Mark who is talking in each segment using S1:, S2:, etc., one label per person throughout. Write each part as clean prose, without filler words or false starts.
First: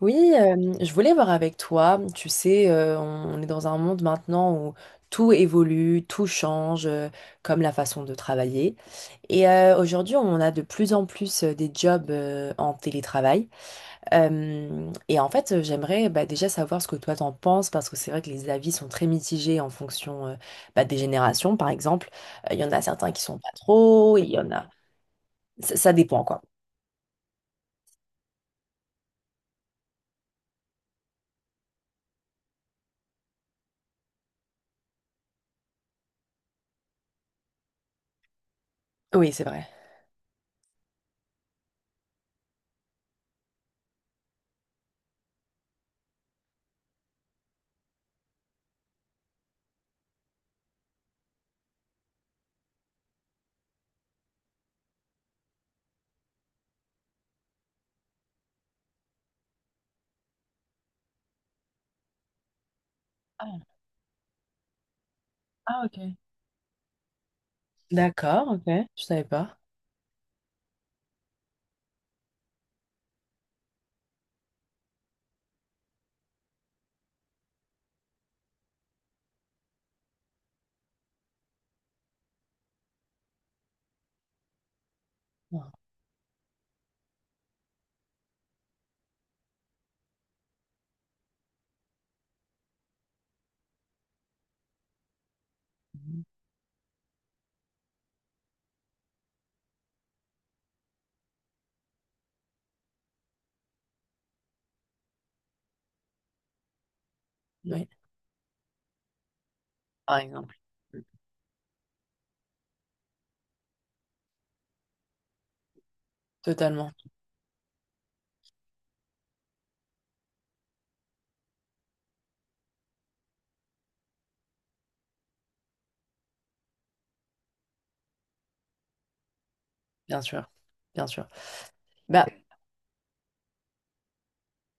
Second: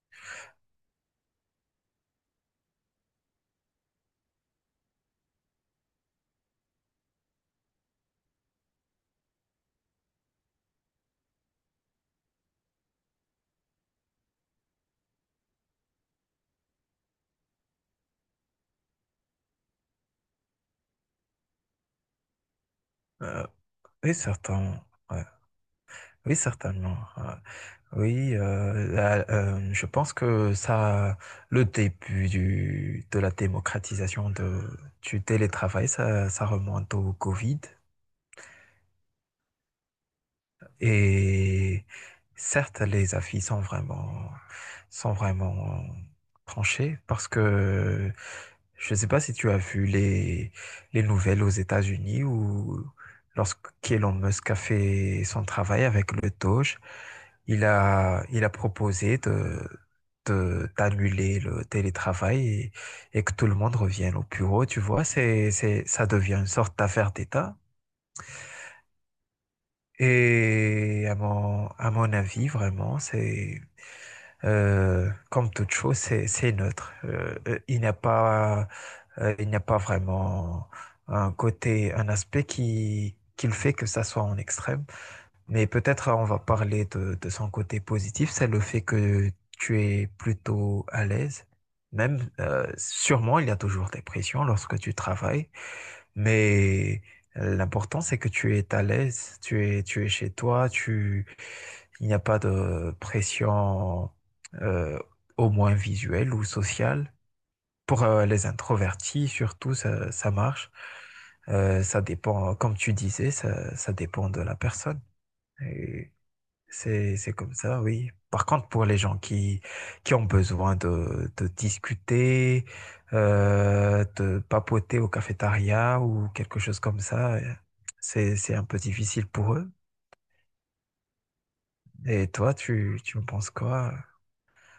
S1: Oui, je voulais voir avec toi. Tu sais, on est dans un monde maintenant où tout évolue, tout change, comme la façon de travailler. Et aujourd'hui, on a de plus en plus des jobs en télétravail. Et en fait, j'aimerais bah, déjà savoir ce que toi t'en penses, parce que c'est vrai que les avis sont très mitigés en fonction bah, des générations, par exemple. Il y en a certains qui sont
S2: Euh,
S1: pas
S2: oui,
S1: trop, il y en a...
S2: certainement. Ouais.
S1: Ça dépend,
S2: Oui,
S1: quoi.
S2: certainement. Ouais. Oui, je pense que le début de la démocratisation du télétravail, ça remonte au Covid.
S1: Oui, c'est vrai.
S2: Et certes, les avis sont vraiment tranchés parce que je ne sais pas si tu as vu les nouvelles aux États-Unis où lorsque Elon Musk a fait son travail avec le Doge, il a proposé d'annuler le télétravail et que tout le
S1: Ah,
S2: monde revienne au bureau. Tu vois,
S1: ah, ok.
S2: ça devient une sorte d'affaire d'État.
S1: D'accord, ok. Je savais pas.
S2: Et à mon avis, vraiment, c'est comme toute chose, c'est neutre. Il n'y a pas, il n'y a pas vraiment un aspect qui le fait que ça soit en extrême. Mais
S1: Bon.
S2: peut-être on va parler de son côté positif, c'est le fait que tu es plutôt à l'aise. Même, sûrement, il y a toujours des pressions lorsque tu travailles. Mais l'important, c'est que tu es à l'aise, tu es chez toi, il n'y a pas de pression, euh, au moins visuelle ou sociale.
S1: Oui,
S2: Pour les introvertis, surtout,
S1: par
S2: ça
S1: exemple.
S2: marche. Ça dépend, comme tu disais, ça dépend de la personne. Et
S1: Totalement,
S2: c'est comme ça, oui. Par contre, pour les gens qui ont besoin de discuter, de papoter au cafétéria ou quelque chose comme ça, c'est un peu difficile pour eux.
S1: bien sûr, bien sûr. Bah,
S2: Et toi, tu me penses quoi?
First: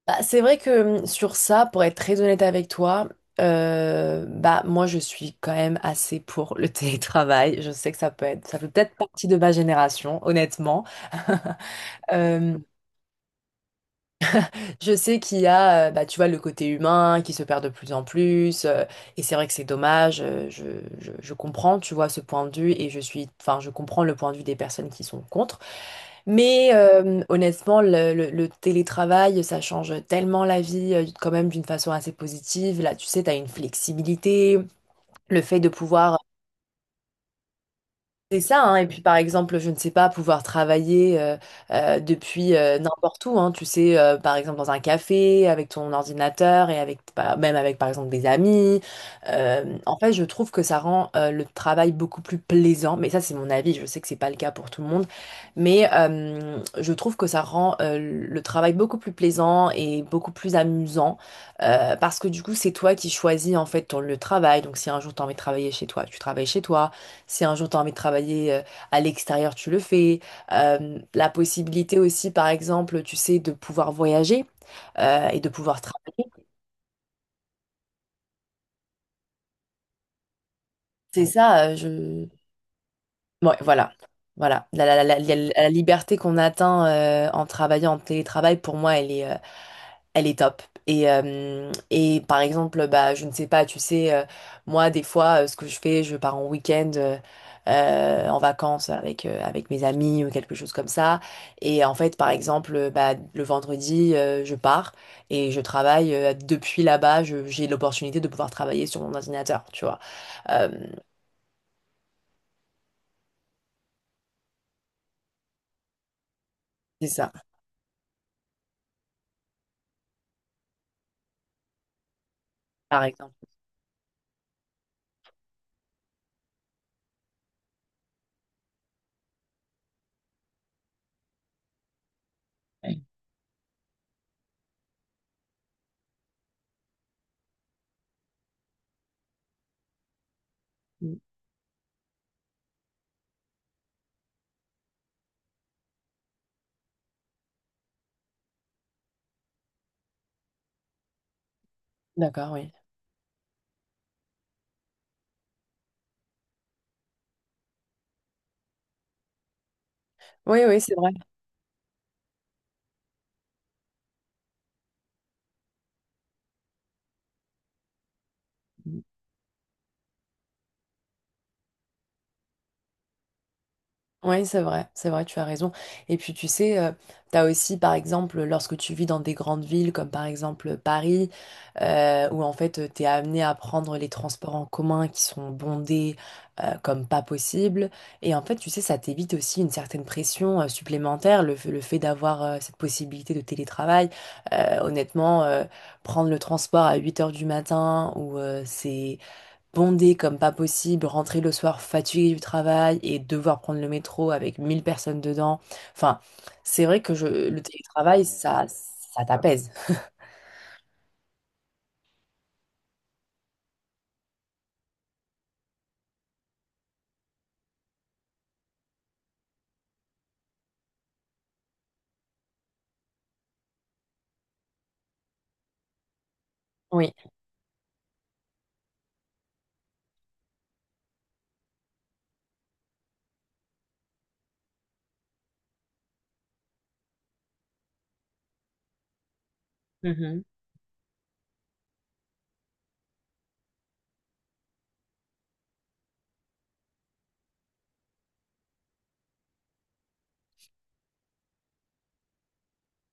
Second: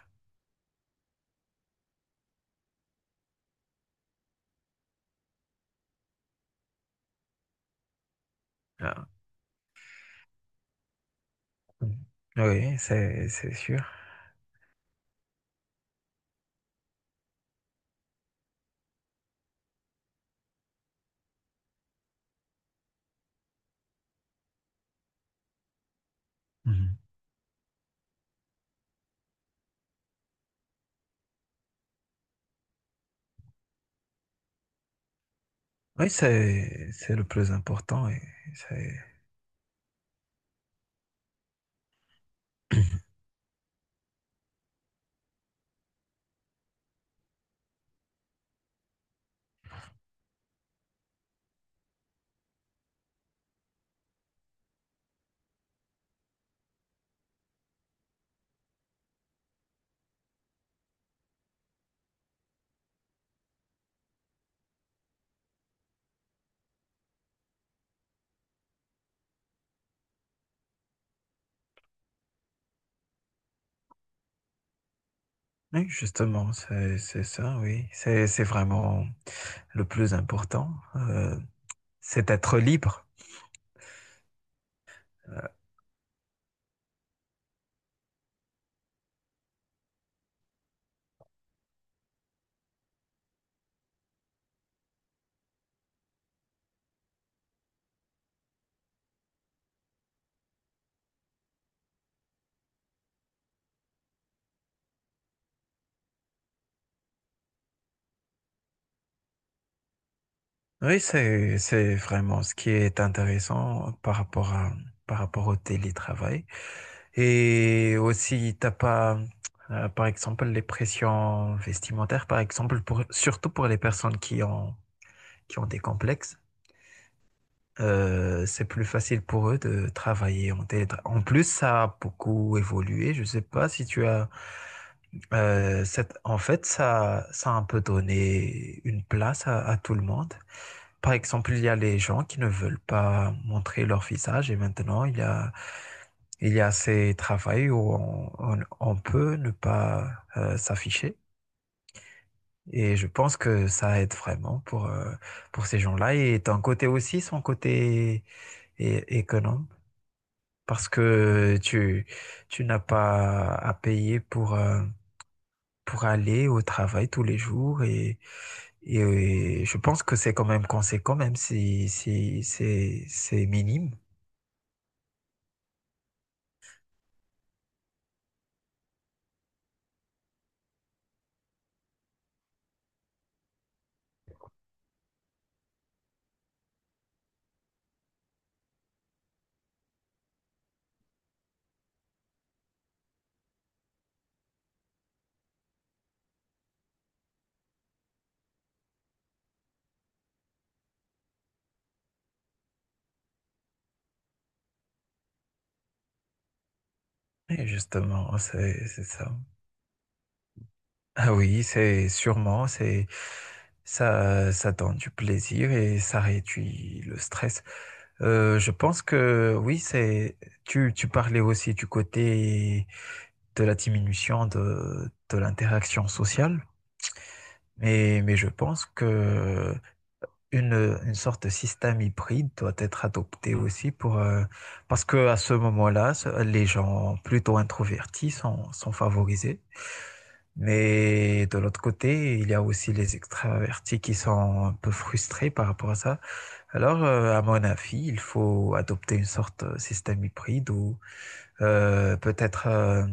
S1: bah, c'est vrai que sur ça, pour être très honnête avec toi, bah moi je suis quand même assez pour le télétravail. Je sais que ça peut être, ça fait peut-être
S2: Ah,
S1: partie de ma génération, honnêtement.
S2: mm.
S1: Euh,
S2: Oui, c'est sûr.
S1: je sais qu'il y a, bah, tu vois, le côté humain qui se perd de plus en plus, et c'est vrai que c'est dommage. Je comprends, tu vois, ce point de vue, et je suis, enfin, je comprends le point de vue des personnes qui sont contre. Mais
S2: Mhm.
S1: honnêtement, le télétravail, ça change tellement la vie, quand même d'une façon assez positive. Là, tu sais, tu as une flexibilité, le fait de
S2: Oui,
S1: pouvoir,
S2: c'est le plus important. Et
S1: c'est ça, hein. Et
S2: c'est...
S1: puis par exemple, je ne sais pas, pouvoir travailler depuis n'importe où, hein. Tu sais, par exemple dans un café, avec ton ordinateur et avec bah, même avec par exemple des amis. En fait, je trouve que ça rend le travail beaucoup plus plaisant. Mais ça, c'est mon avis, je sais que c'est pas le cas pour tout le monde. Mais je trouve que ça rend le travail beaucoup plus plaisant et beaucoup plus amusant. Parce que du coup, c'est toi qui choisis en fait ton lieu de travail. Donc si un jour tu as envie de travailler chez toi, tu travailles chez toi. Si un jour tu as envie de travailler à l'extérieur, tu le fais. La possibilité aussi, par exemple, tu sais, de pouvoir voyager et de pouvoir
S2: Oui,
S1: travailler.
S2: justement, c'est ça, oui. C'est vraiment le plus important.
S1: C'est ça,
S2: C'est
S1: je...
S2: d'être libre.
S1: Ouais, voilà. Voilà. La liberté qu'on atteint en travaillant en télétravail, pour moi, elle est top. Et par exemple, bah, je ne sais pas, tu sais, moi, des fois, ce que je fais, je pars en week-end en vacances avec mes amis ou quelque chose comme ça. Et en fait, par exemple, bah, le vendredi, je pars et je travaille depuis là-bas. J'ai l'opportunité de pouvoir travailler sur mon ordinateur, tu vois. Euh,
S2: Oui, c'est vraiment ce qui est intéressant par rapport par rapport au télétravail.
S1: c'est ça,
S2: Et aussi, t'as pas, par exemple, les pressions vestimentaires, par exemple,
S1: par exemple.
S2: surtout pour les personnes qui qui ont des complexes, c'est plus facile pour eux de travailler en télétravail. En plus, ça a beaucoup évolué. Je sais pas si tu as, en fait, ça a un peu donné une place à tout le monde. Par
S1: Mm.
S2: exemple, il y a les gens qui ne veulent pas montrer leur visage et maintenant il y a ces travails où on peut ne pas s'afficher.
S1: D'accord, oui.
S2: Et je pense que ça aide vraiment pour ces gens-là. Et d'un côté aussi, son côté économe,
S1: Oui, oui,
S2: parce
S1: c'est vrai.
S2: que tu n'as pas à payer pour aller au travail tous les jours et, je pense que c'est quand même conséquent, même si c'est minime.
S1: Oui, c'est vrai, tu as raison. Et puis tu sais, tu as aussi par exemple lorsque tu vis dans des grandes villes comme par exemple Paris, où en fait tu es amené à prendre les transports en commun qui sont bondés comme pas possible. Et en fait, tu sais, ça t'évite aussi une certaine pression supplémentaire, le fait d'avoir cette possibilité de télétravail. Honnêtement, prendre le transport à 8 heures du matin ou c'est bondé comme pas possible, rentrer le soir fatigué du travail et devoir prendre le métro avec 1 000 personnes dedans. Enfin, c'est vrai que je, le
S2: Et
S1: télétravail,
S2: justement,
S1: ça,
S2: c'est
S1: ça
S2: ça.
S1: t'apaise.
S2: Ah oui, c'est sûrement, c'est ça donne du plaisir et ça réduit le stress. Je pense que oui, c'est tu, tu parlais aussi du côté de la diminution de l'interaction sociale,
S1: Oui.
S2: mais je pense que une sorte de système hybride doit être adopté aussi pour, parce que à ce moment-là, les gens plutôt introvertis sont favorisés.
S1: Mhm.
S2: Mais de l'autre côté, il y a aussi les extravertis qui sont un peu frustrés par rapport à ça. Alors, à mon avis, il faut adopter une sorte de système hybride où peut-être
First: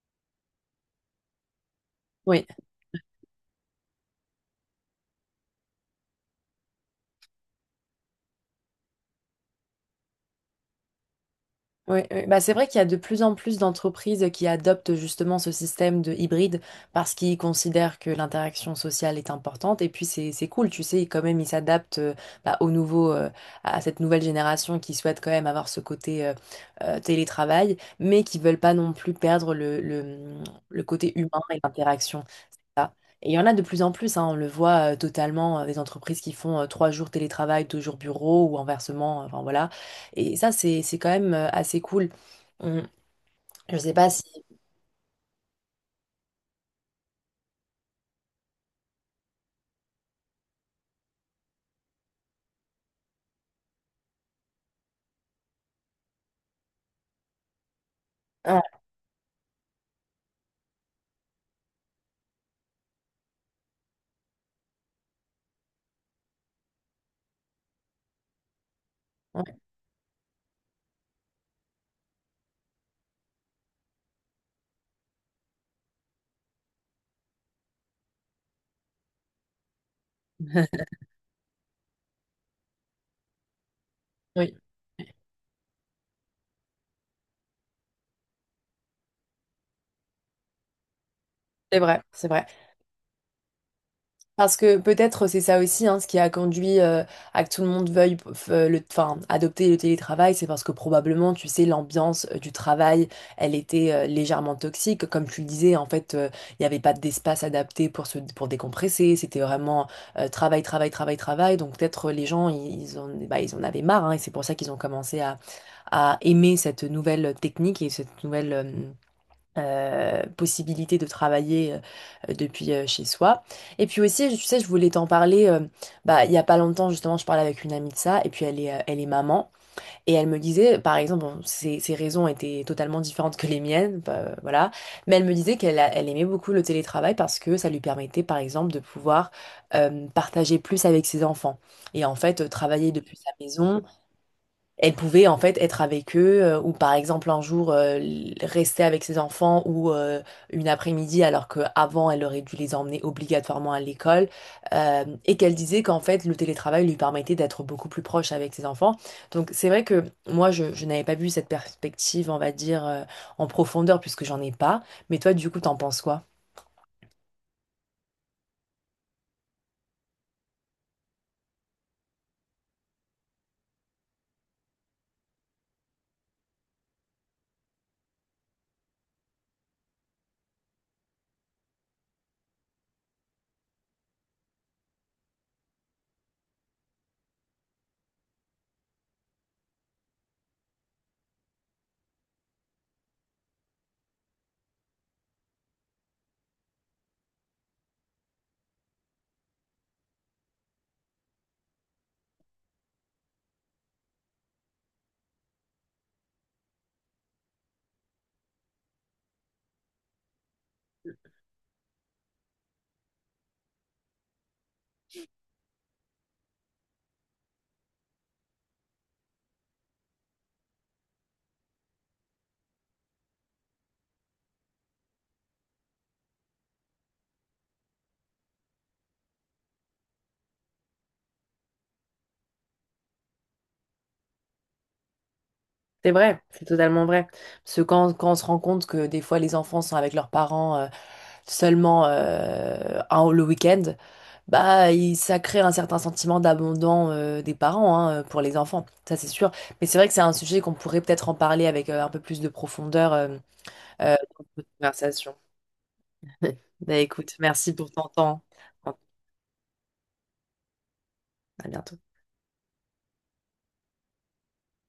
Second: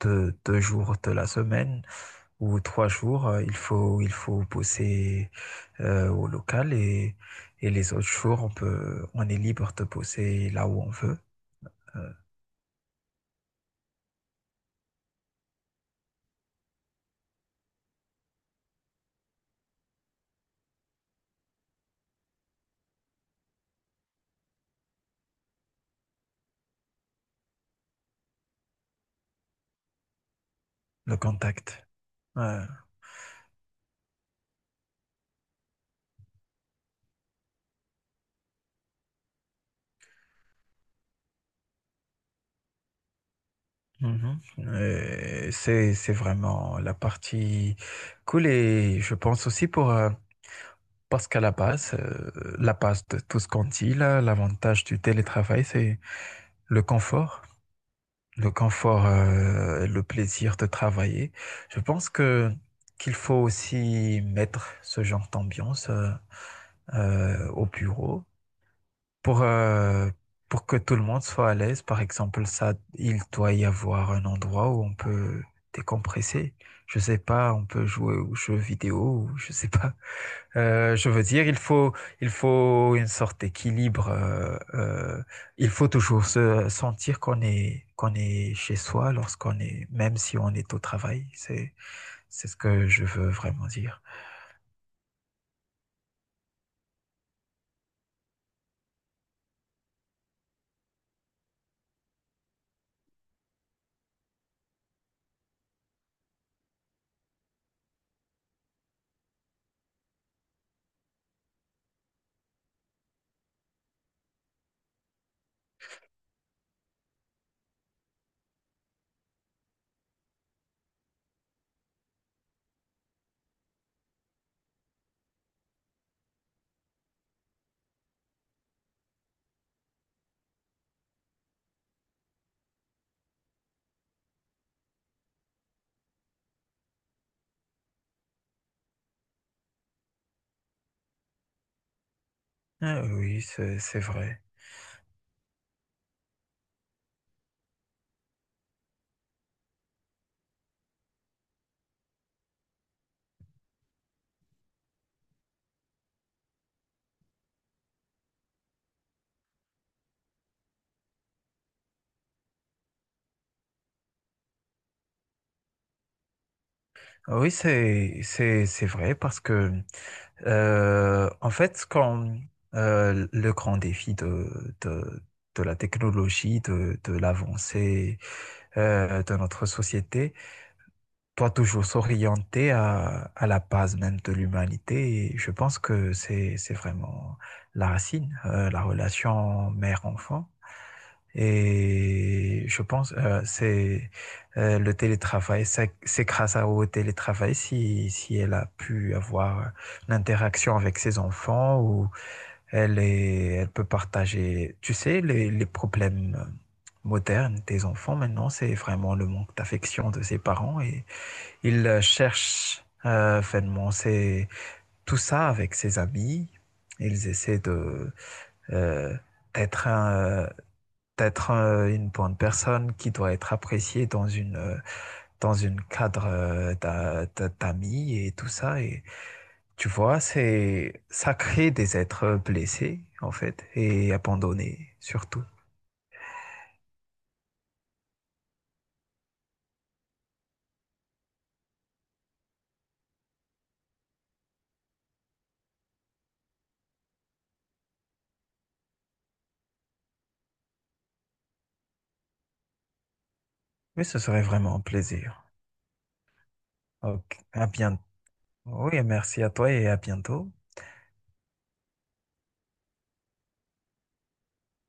S2: deux, deux jours de la semaine,
S1: Oui.
S2: ou trois jours, il faut bosser au local et les autres jours, on est libre de bosser là où on veut,
S1: Oui, oui. Bah, c'est vrai qu'il y a de plus en plus d'entreprises qui adoptent justement ce système de hybride parce qu'ils considèrent que l'interaction sociale est importante et puis c'est cool, tu sais, quand même ils s'adaptent bah, au nouveau à cette nouvelle génération qui souhaite quand même avoir ce côté télétravail mais qui veulent pas non plus perdre le
S2: le
S1: côté humain et
S2: contact.
S1: l'interaction
S2: Ouais.
S1: et il y en a de plus en plus, hein, on le voit totalement, des entreprises qui font 3 jours télétravail, 2 jours bureau ou inversement, enfin voilà. Et ça, c'est quand même assez cool. On- je sais pas si...
S2: Mhm. C'est vraiment la partie cool et je pense aussi pour, parce qu'à la base de tout ce qu'on dit là, l'avantage du télétravail, c'est le confort. Le
S1: Ouais,
S2: confort, le plaisir de travailler. Je pense que qu'il faut aussi mettre ce genre d'ambiance au bureau pour
S1: ouais.
S2: euh, pour que tout le monde soit à l'aise. Par exemple, ça, il doit y avoir un endroit où on peut décompresser. Je sais pas, on peut jouer aux jeux vidéo, ou je sais pas. Je veux dire, il faut une sorte d'équilibre.
S1: Oui,
S2: Il faut toujours se sentir qu'on qu'on est chez soi lorsqu'on est, même si on est au travail.
S1: c'est vrai, c'est vrai.
S2: C'est ce que je veux vraiment dire.
S1: Parce que peut-être c'est ça aussi hein, ce qui a conduit à que tout le monde veuille le, enfin, adopter le télétravail, c'est parce que probablement, tu sais, l'ambiance du travail, elle était légèrement toxique. Comme tu le disais, en fait, il n'y avait pas d'espace adapté pour se, pour décompresser. C'était vraiment travail, travail, travail, travail. Donc peut-être les gens, bah, ils en avaient marre hein, et c'est pour ça qu'ils ont commencé à aimer cette nouvelle technique et cette nouvelle, possibilité de travailler depuis chez soi. Et puis aussi, tu sais, je voulais t'en parler, bah, il y a pas longtemps, justement, je parlais avec une amie de ça, et puis elle est maman, et elle me disait, par exemple, bon, ses raisons étaient totalement différentes que les miennes, bah, voilà, mais elle me disait elle aimait beaucoup le télétravail parce que ça lui permettait, par exemple, de pouvoir partager plus avec ses enfants. Et en fait, travailler
S2: Ah
S1: depuis sa
S2: oui,
S1: maison,
S2: c'est vrai.
S1: elle pouvait en fait être avec eux ou par exemple un jour rester avec ses enfants ou une après-midi alors qu'avant elle aurait dû les emmener obligatoirement à l'école et qu'elle disait qu'en fait le télétravail lui permettait d'être beaucoup plus proche avec ses enfants. Donc c'est vrai que moi je n'avais pas vu cette perspective on va dire en profondeur puisque j'en ai pas, mais toi du coup t'en penses quoi?
S2: Ah oui, c'est vrai parce que, en fait, quand le grand défi de la technologie, de l'avancée de notre société, toi, toujours s'orienter à la base même de l'humanité, et je pense que c'est vraiment la racine, la relation mère-enfant. Et je pense c'est le télétravail, c'est grâce à- au télétravail si elle a pu avoir l'interaction avec ses enfants ou elle peut partager, tu sais, les problèmes modernes des enfants maintenant, c'est vraiment le manque d'affection de ses parents et ils cherchent finalement c'est tout ça avec ses amis. Ils essaient de euh, d'être un- euh, d'être une bonne personne qui doit être appréciée dans une cadre d'amis et tout ça et tu vois c'est ça crée des êtres blessés en fait et abandonnés surtout.
S1: C'est vrai, c'est totalement vrai. Parce que quand on se rend compte que des fois les enfants sont avec leurs parents seulement le week-end, bah, ça crée un certain sentiment d'abandon des parents hein, pour les enfants, ça c'est sûr. Mais c'est vrai que c'est un sujet qu'on pourrait peut-être en parler avec un peu plus de profondeur
S2: Oui, ce serait
S1: dans notre
S2: vraiment un
S1: conversation.
S2: plaisir.
S1: Bah écoute,
S2: Ok, à
S1: merci pour
S2: bientôt.
S1: ton temps. À
S2: Oui, merci à toi et à bientôt.
S1: bientôt.